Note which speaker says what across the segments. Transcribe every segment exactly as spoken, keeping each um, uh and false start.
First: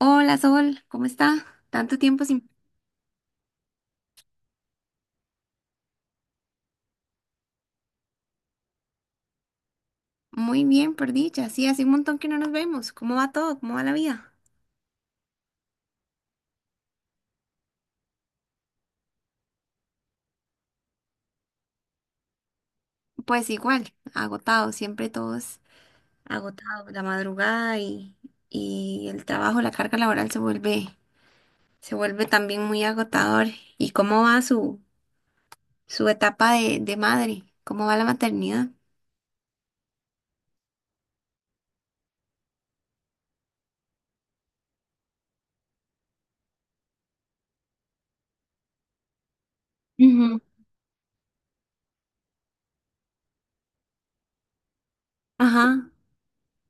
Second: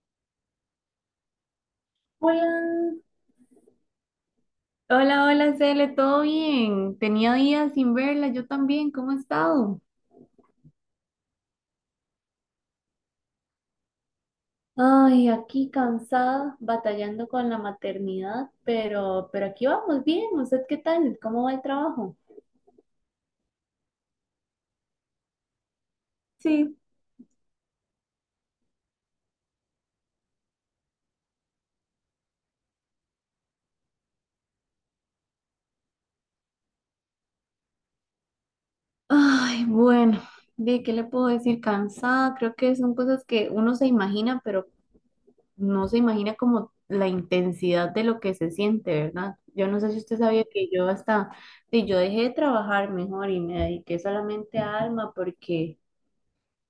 Speaker 1: Hola Sol, ¿cómo está? Tanto tiempo sin...
Speaker 2: Hola, hola, hola, Cele, ¿todo bien? Tenía días sin verla, yo también, ¿cómo has estado?
Speaker 1: Muy bien, por dicha. Sí, hace un montón que no nos vemos. ¿Cómo va todo? ¿Cómo va la vida?
Speaker 2: Ay, aquí cansada, batallando con la maternidad, pero, pero aquí vamos bien. ¿Usted qué tal? ¿Cómo va el trabajo?
Speaker 1: Pues igual, agotado, siempre todos
Speaker 2: Sí.
Speaker 1: agotados. La madrugada y, y el trabajo, la carga laboral se vuelve, se vuelve también muy agotador. ¿Y cómo va su, su etapa de, de madre? ¿Cómo va la maternidad?
Speaker 2: Ay, bueno, ¿de qué le puedo decir? Cansada, creo que son cosas que uno se imagina, pero no se imagina como la intensidad de lo que se siente, ¿verdad? Yo no sé si usted
Speaker 1: Ujú.
Speaker 2: sabía que yo hasta, sí, yo dejé de trabajar mejor y me dediqué solamente a Alma porque,
Speaker 1: Ajá,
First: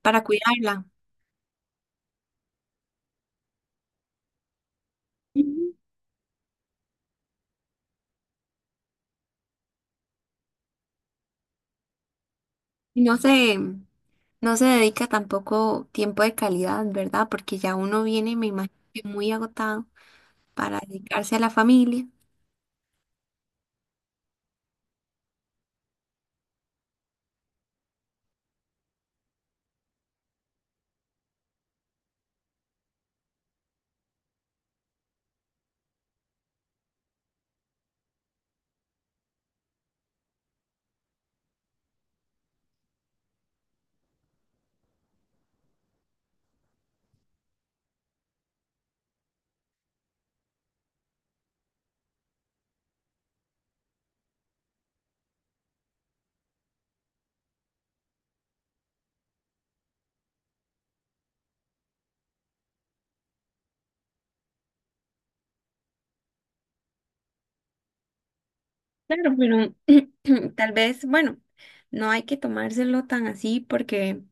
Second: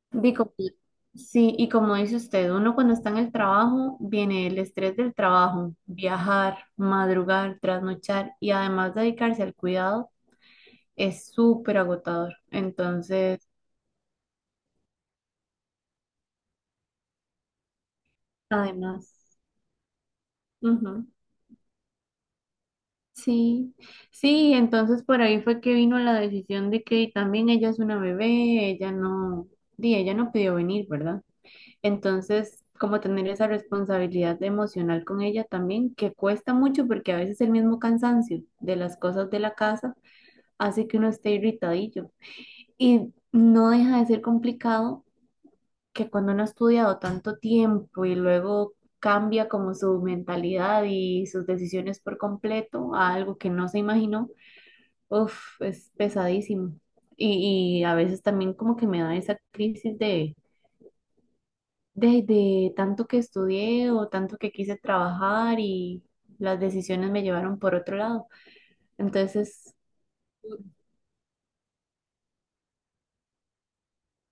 Speaker 1: para
Speaker 2: digo,
Speaker 1: cuidarla.
Speaker 2: sí, y como dice usted, uno cuando está en el trabajo, viene el estrés del
Speaker 1: Ujú.
Speaker 2: trabajo, viajar, madrugar, trasnochar y además dedicarse al cuidado es súper agotador.
Speaker 1: Y no
Speaker 2: Entonces,
Speaker 1: sé. No se dedica tampoco tiempo de calidad, ¿verdad? Porque ya uno viene, me imagino, que
Speaker 2: además,
Speaker 1: muy agotado para
Speaker 2: ujú.
Speaker 1: dedicarse a la familia.
Speaker 2: Sí, sí, entonces por ahí fue que vino la decisión de que también ella es una bebé, ella no, di, ella no pidió venir, ¿verdad? Entonces, como tener esa responsabilidad emocional con ella también, que cuesta mucho porque a veces el mismo cansancio de las cosas de la casa hace que uno esté irritadillo. Y no deja de ser complicado que cuando uno ha estudiado tanto tiempo y luego cambia como su mentalidad y sus decisiones por completo a algo que no se imaginó. Uf, es pesadísimo. Y, y a veces también como que me da esa crisis de, de, de tanto que estudié o tanto que quise trabajar y las decisiones me llevaron por otro lado.
Speaker 1: Claro, pero
Speaker 2: Entonces,
Speaker 1: tal vez, bueno, no hay que tomárselo tan así porque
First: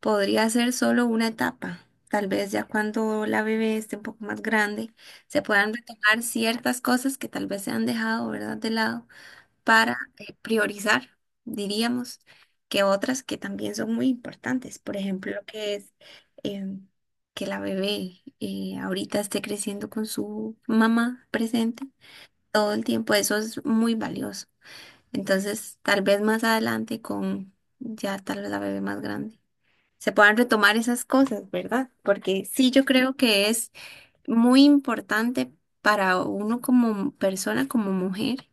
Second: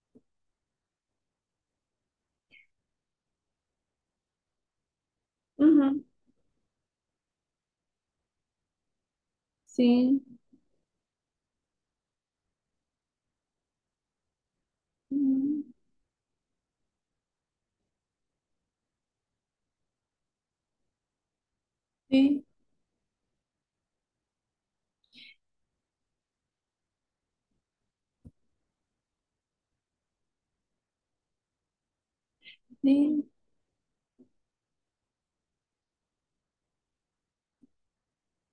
Speaker 1: podría ser solo una etapa. Tal vez ya cuando la bebé esté un poco más grande, se puedan
Speaker 2: ujú,
Speaker 1: retomar ciertas cosas que tal vez se han dejado, ¿verdad? De lado. Para
Speaker 2: sí,
Speaker 1: eh, priorizar, diríamos, que otras que también son muy importantes. Por ejemplo, lo
Speaker 2: ujú,
Speaker 1: que es em, que la bebé eh, ahorita esté creciendo con su mamá presente
Speaker 2: sí,
Speaker 1: todo el tiempo, eso es muy valioso. Entonces, tal vez más adelante con ya tal vez la bebé más grande. Se puedan retomar esas cosas, ¿verdad? Porque sí, yo creo
Speaker 2: sí.
Speaker 1: que es muy importante para uno como persona, como mujer,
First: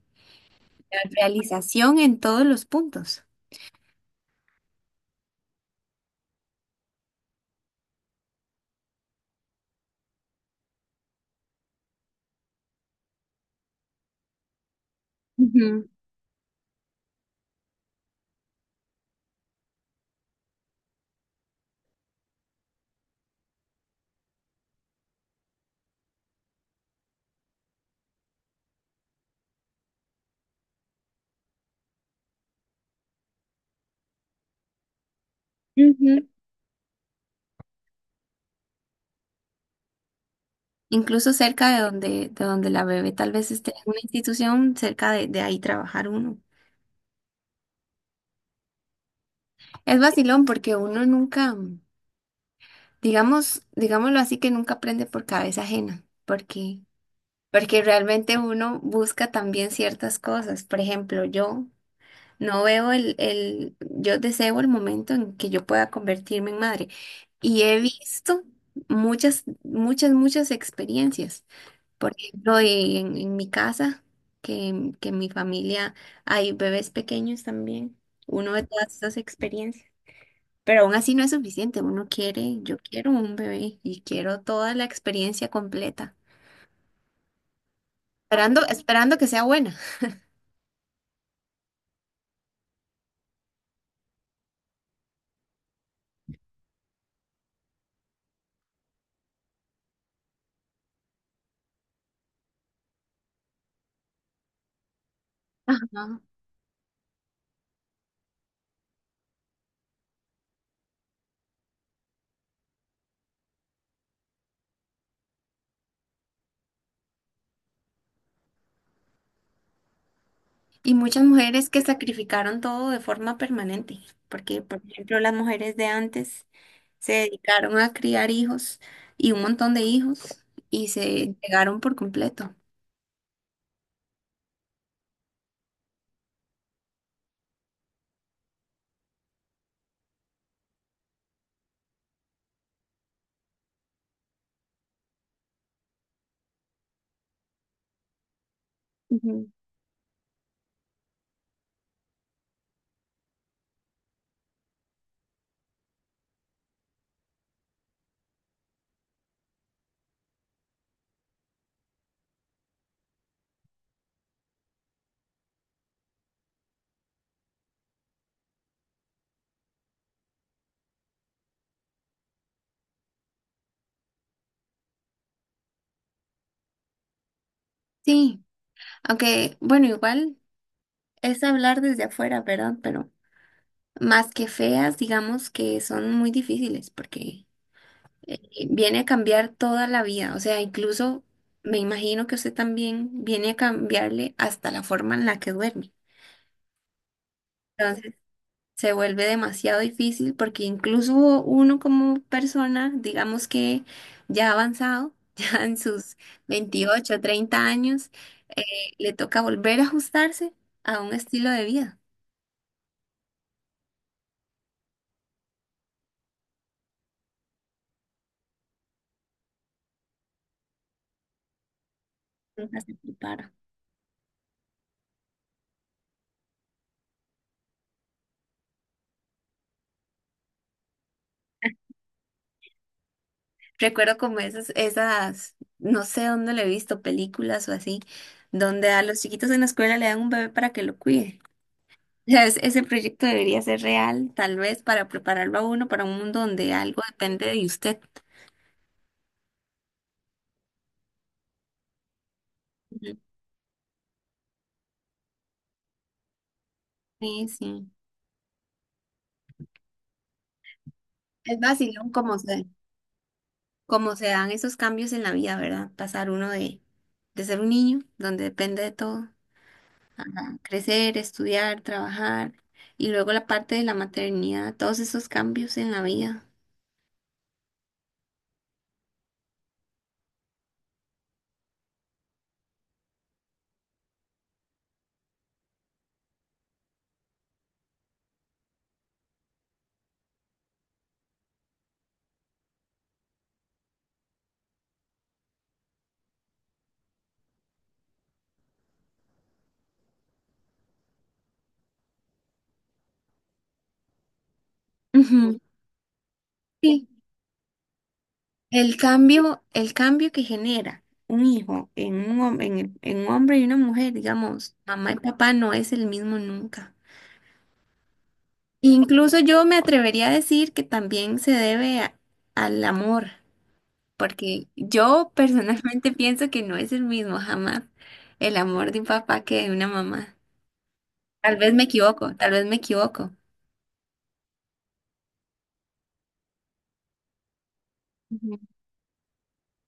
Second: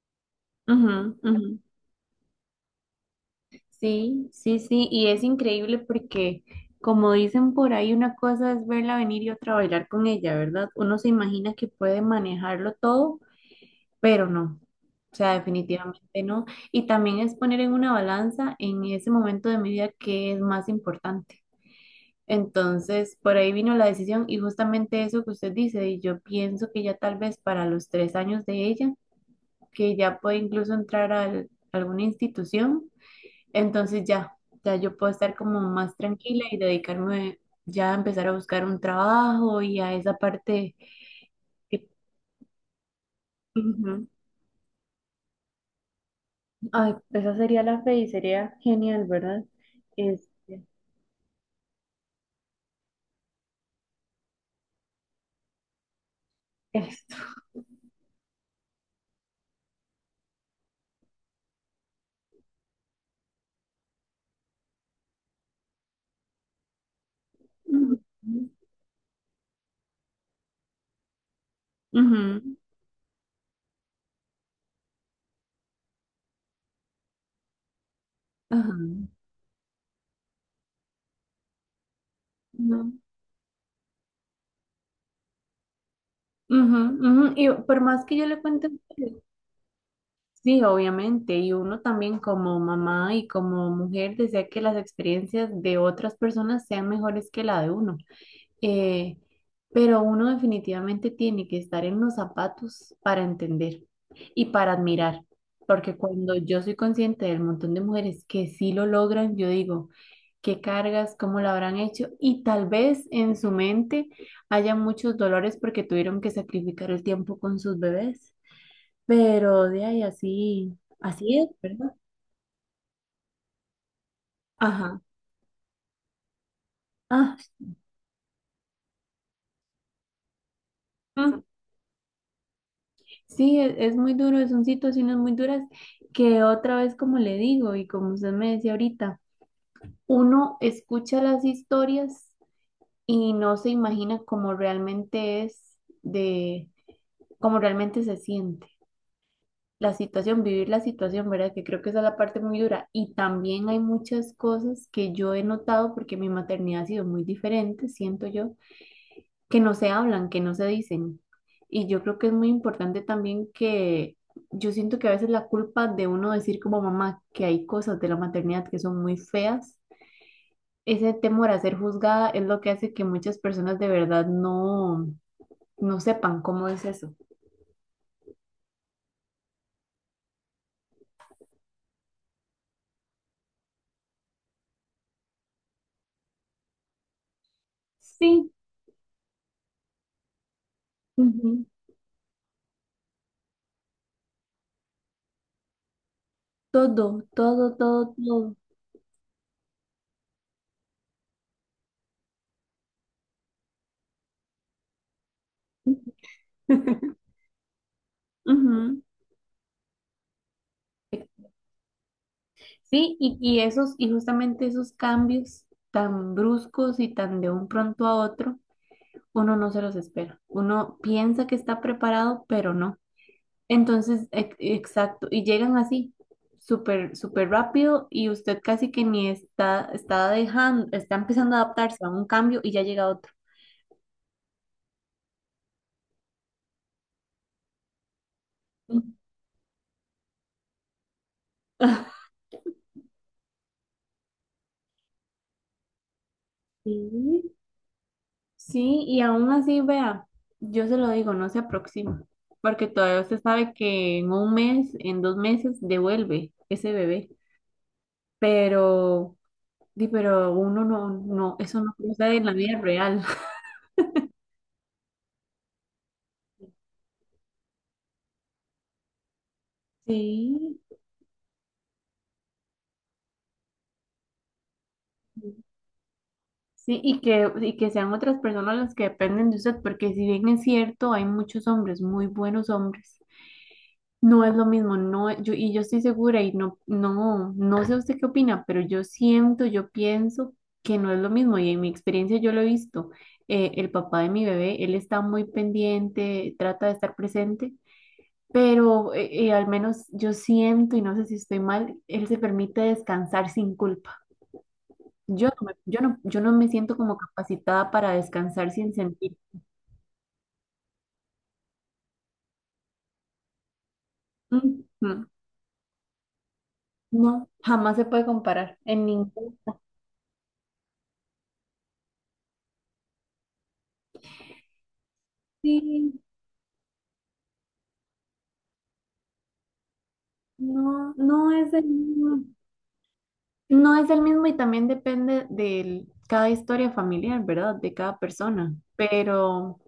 Speaker 2: Ujú,
Speaker 1: la
Speaker 2: ujú.
Speaker 1: realización en todos los puntos.
Speaker 2: Sí, sí, sí. Y es increíble porque, como dicen por ahí, una cosa es verla venir y otra bailar con ella, ¿verdad? Uno se imagina que puede manejarlo todo pero no, o sea,
Speaker 1: Ujú,
Speaker 2: definitivamente no. Y también es poner en una balanza en ese momento de mi vida qué es más importante. Entonces, por ahí vino la decisión y justamente eso que usted dice, y yo pienso que ya tal vez para los tres años de ella, que ya puede incluso entrar a al- alguna institución, entonces ya, ya yo puedo estar como más
Speaker 1: ujú.
Speaker 2: tranquila y dedicarme ya a empezar a buscar un trabajo y a esa parte
Speaker 1: Incluso cerca de
Speaker 2: que...
Speaker 1: donde, de donde la bebé tal vez esté en una institución, cerca de, de ahí trabajar uno.
Speaker 2: Ay, esa sería la fe y sería genial, ¿verdad?
Speaker 1: Es vacilón
Speaker 2: Este,
Speaker 1: porque uno nunca, digamos, digámoslo así, que nunca aprende por cabeza ajena, porque,
Speaker 2: esto.
Speaker 1: porque realmente uno busca también ciertas cosas. Por ejemplo, yo no veo el, el, yo deseo el momento en que yo pueda convertirme en madre y he
Speaker 2: Ujú,
Speaker 1: visto muchas, muchas, muchas experiencias. Por
Speaker 2: ujú,
Speaker 1: ejemplo, y en, en mi casa, que, que en mi familia hay bebés pequeños también, uno de
Speaker 2: ajá,
Speaker 1: todas esas experiencias. Pero aún así no es suficiente, uno quiere, yo
Speaker 2: ujú,
Speaker 1: quiero un bebé y quiero toda la experiencia completa,
Speaker 2: ujú, ujú. Y por más que yo le
Speaker 1: esperando,
Speaker 2: cuente,
Speaker 1: esperando que sea buena.
Speaker 2: sí, obviamente, y uno también como mamá y como mujer desea que las experiencias de otras personas sean mejores que la de uno. eh, pero uno definitivamente tiene que estar en los zapatos para entender y para admirar, porque
Speaker 1: Ajá.
Speaker 2: cuando yo soy consciente del montón de mujeres que sí lo logran, yo digo, qué cargas, cómo lo habrán hecho, y tal vez en su mente haya muchos dolores porque tuvieron que sacrificar el tiempo con sus bebés, pero de ahí así,
Speaker 1: Y muchas
Speaker 2: así es,
Speaker 1: mujeres que
Speaker 2: ¿verdad?
Speaker 1: sacrificaron todo de forma permanente, porque por
Speaker 2: Ajá.
Speaker 1: ejemplo las mujeres de antes se dedicaron a criar hijos y un montón de hijos y se
Speaker 2: Ah,
Speaker 1: entregaron por completo.
Speaker 2: sí, es, es muy duro, son situaciones muy duras que otra vez, como le digo y como usted me decía ahorita, uno escucha las historias y no se imagina cómo realmente es de, cómo realmente se siente
Speaker 1: Ujú.
Speaker 2: la situación, vivir la situación, ¿verdad? Que creo que esa es la parte muy dura. Y también hay muchas cosas que yo he notado porque mi maternidad ha sido muy diferente, siento yo que no se hablan, que no se dicen. Y yo creo que es muy importante también que yo siento que a veces la culpa de uno decir como mamá que hay cosas de la maternidad que son muy feas, ese temor a ser juzgada es lo que hace que muchas personas de verdad no, no sepan cómo es eso.
Speaker 1: Sí. Aunque, bueno, igual es hablar desde afuera, ¿verdad? Pero más que feas, digamos que son muy difíciles porque eh,
Speaker 2: Sí,
Speaker 1: viene a cambiar toda la vida. O sea, incluso
Speaker 2: ujú.
Speaker 1: me imagino que usted también viene a cambiarle hasta la forma en la que duerme.
Speaker 2: Todo, todo, todo,
Speaker 1: Entonces,
Speaker 2: todo.
Speaker 1: se vuelve demasiado difícil porque incluso uno como persona, digamos que ya avanzado, ya en sus veintiocho, treinta años, eh,
Speaker 2: Ujú.
Speaker 1: le toca volver a ajustarse a un estilo de vida.
Speaker 2: Sí, y, y esos, y justamente esos cambios tan bruscos y tan de un pronto a otro uno no se los espera. Uno piensa que está preparado, pero
Speaker 1: Rojas se
Speaker 2: no.
Speaker 1: prepara.
Speaker 2: Entonces, ex- exacto, y llegan así, súper, súper rápido y usted casi que ni está, está dejando, está empezando a adaptarse a un cambio y ya llega otro.
Speaker 1: Recuerdo como esas, esas, no sé dónde le he visto, películas o así, donde a
Speaker 2: Mm.
Speaker 1: los chiquitos en la escuela le dan un bebé para que lo cuide. O sea, es- ese proyecto debería ser real, tal vez, para prepararlo a uno para un mundo donde algo depende
Speaker 2: Sí,
Speaker 1: de usted.
Speaker 2: sí, y aún así, vea, yo se lo digo, no se aproxima, porque
Speaker 1: Ujú.
Speaker 2: todavía usted sabe que en un mes, en dos meses, devuelve ese bebé,
Speaker 1: Sí, sí.
Speaker 2: pero, di, pero uno no, no,
Speaker 1: Es
Speaker 2: eso no
Speaker 1: vacilón
Speaker 2: sucede
Speaker 1: como
Speaker 2: en la
Speaker 1: se,
Speaker 2: vida real.
Speaker 1: como se dan esos cambios en la vida, ¿verdad? Pasar uno de, de ser un niño, donde depende de todo,
Speaker 2: Sí,
Speaker 1: a crecer, estudiar, trabajar, y luego la parte de la maternidad, todos esos cambios en la vida.
Speaker 2: sí, y que, y que sean otras personas las que dependen de usted, porque si bien es cierto, hay muchos hombres, muy buenos hombres, no es lo mismo, no, es- yo, y yo estoy segura, y no, no, no sé usted qué opina, pero yo siento, yo pienso que no es lo mismo, y en mi experiencia yo lo he visto, eh, el papá de mi bebé, él está muy pendiente, trata de estar presente, pero eh, eh, al menos yo siento, y no sé si estoy mal, él se permite descansar sin culpa. Yo
Speaker 1: Ujú.
Speaker 2: no me, yo no, yo no me siento
Speaker 1: Sí,
Speaker 2: como capacitada para descansar sin
Speaker 1: el
Speaker 2: sentir.
Speaker 1: cambio, el cambio que genera un hijo en un, hom- en el- en un hombre y una mujer, digamos, mamá y
Speaker 2: Ujú.
Speaker 1: papá no es el mismo nunca.
Speaker 2: No, jamás se puede comparar en
Speaker 1: Incluso
Speaker 2: ningún.
Speaker 1: yo me atrevería a decir que también se debe a- al amor, porque yo personalmente
Speaker 2: Sí,
Speaker 1: pienso que no es el mismo jamás el amor de un papá que de una mamá.
Speaker 2: no, no
Speaker 1: Tal vez
Speaker 2: es
Speaker 1: me
Speaker 2: el
Speaker 1: equivoco,
Speaker 2: mismo.
Speaker 1: tal vez me equivoco.
Speaker 2: No es el mismo y también depende de cada historia familiar, ¿verdad? De cada
Speaker 1: Ujú.
Speaker 2: persona. Pero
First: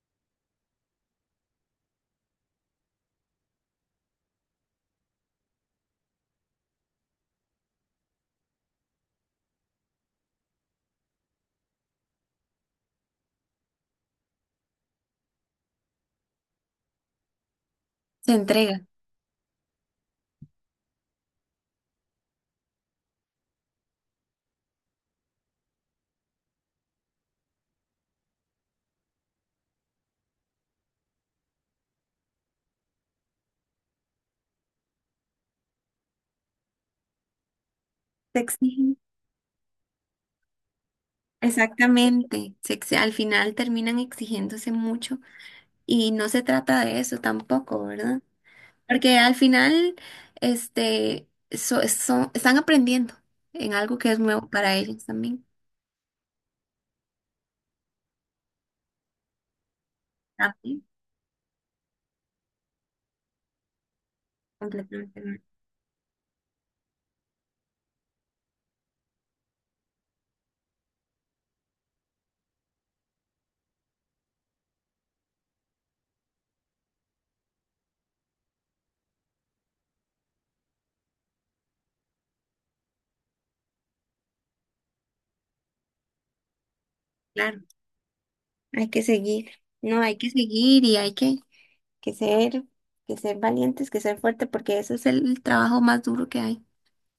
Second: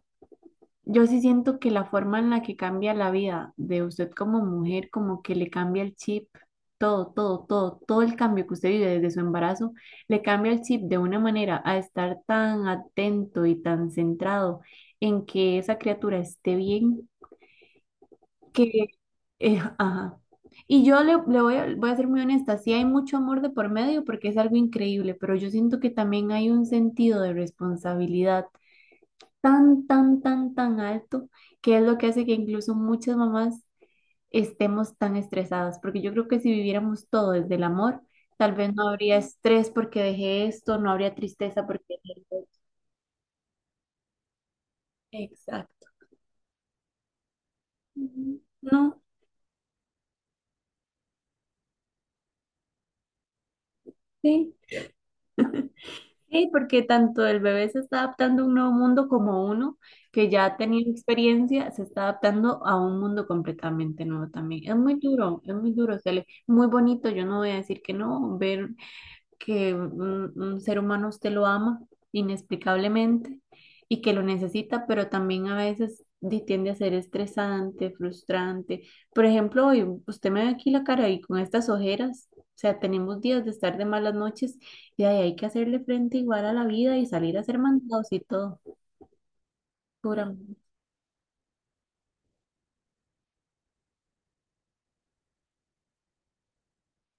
Speaker 2: yo sí siento que la forma en la que cambia la vida de usted como mujer, como que le cambia el chip, todo, todo, todo, todo el cambio que usted vive desde su embarazo, le cambia el chip de una manera a estar tan atento y tan centrado en que esa criatura esté bien,
Speaker 1: Se entrega,
Speaker 2: que, eh, ajá. Y yo le, le voy a, voy a ser muy honesta, sí hay mucho amor de por medio porque es algo increíble, pero yo siento que también hay un sentido de responsabilidad tan, tan, tan, tan alto, que es lo que hace que incluso muchas mamás estemos tan estresadas, porque yo creo que si viviéramos todo desde el amor,
Speaker 1: se
Speaker 2: tal vez no
Speaker 1: exigen.
Speaker 2: habría estrés porque dejé esto, no habría tristeza porque dejé esto.
Speaker 1: Exactamente, se ex- al final terminan exigiéndose mucho.
Speaker 2: Exacto.
Speaker 1: Y no se trata de eso tampoco, ¿verdad?
Speaker 2: Ujú. No,
Speaker 1: Porque al final, este, so- son- están aprendiendo en algo que es nuevo
Speaker 2: sí,
Speaker 1: para ellos también.
Speaker 2: sí, porque tanto el bebé se está adaptando a un nuevo mundo como uno que ya ha
Speaker 1: También,
Speaker 2: tenido experiencia se está adaptando a un mundo completamente nuevo también. Es muy
Speaker 1: completamente
Speaker 2: duro,
Speaker 1: nuevo.
Speaker 2: es muy duro, Cele, muy bonito, yo no voy a decir que no, ver que un, un ser humano usted lo ama inexplicablemente y que lo necesita, pero también a veces di- tiende a ser estresante, frustrante. Por ejemplo, hoy usted me ve aquí la cara y con estas ojeras, o sea, tenemos días de estar de malas noches y de ahí hay que hacerle frente igual a la vida y salir a
Speaker 1: Claro,
Speaker 2: hacer mandados y todo.
Speaker 1: hay que seguir. No, hay
Speaker 2: Pura.
Speaker 1: que seguir y hay que, que ser, que ser valientes, que ser fuerte, porque eso es el trabajo más duro que hay.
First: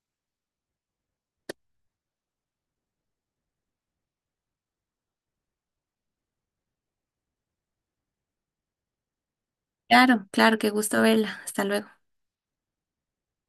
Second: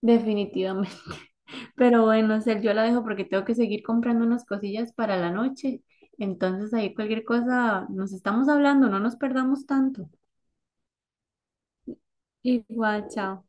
Speaker 2: Definitivamente. Pero bueno, Cel, yo la dejo porque tengo que seguir comprando unas cosillas para la noche. Entonces ahí cualquier cosa, nos estamos hablando, no nos perdamos tanto.
Speaker 1: Claro, claro, qué gusto verla. Hasta luego.
Speaker 2: Igual, chao.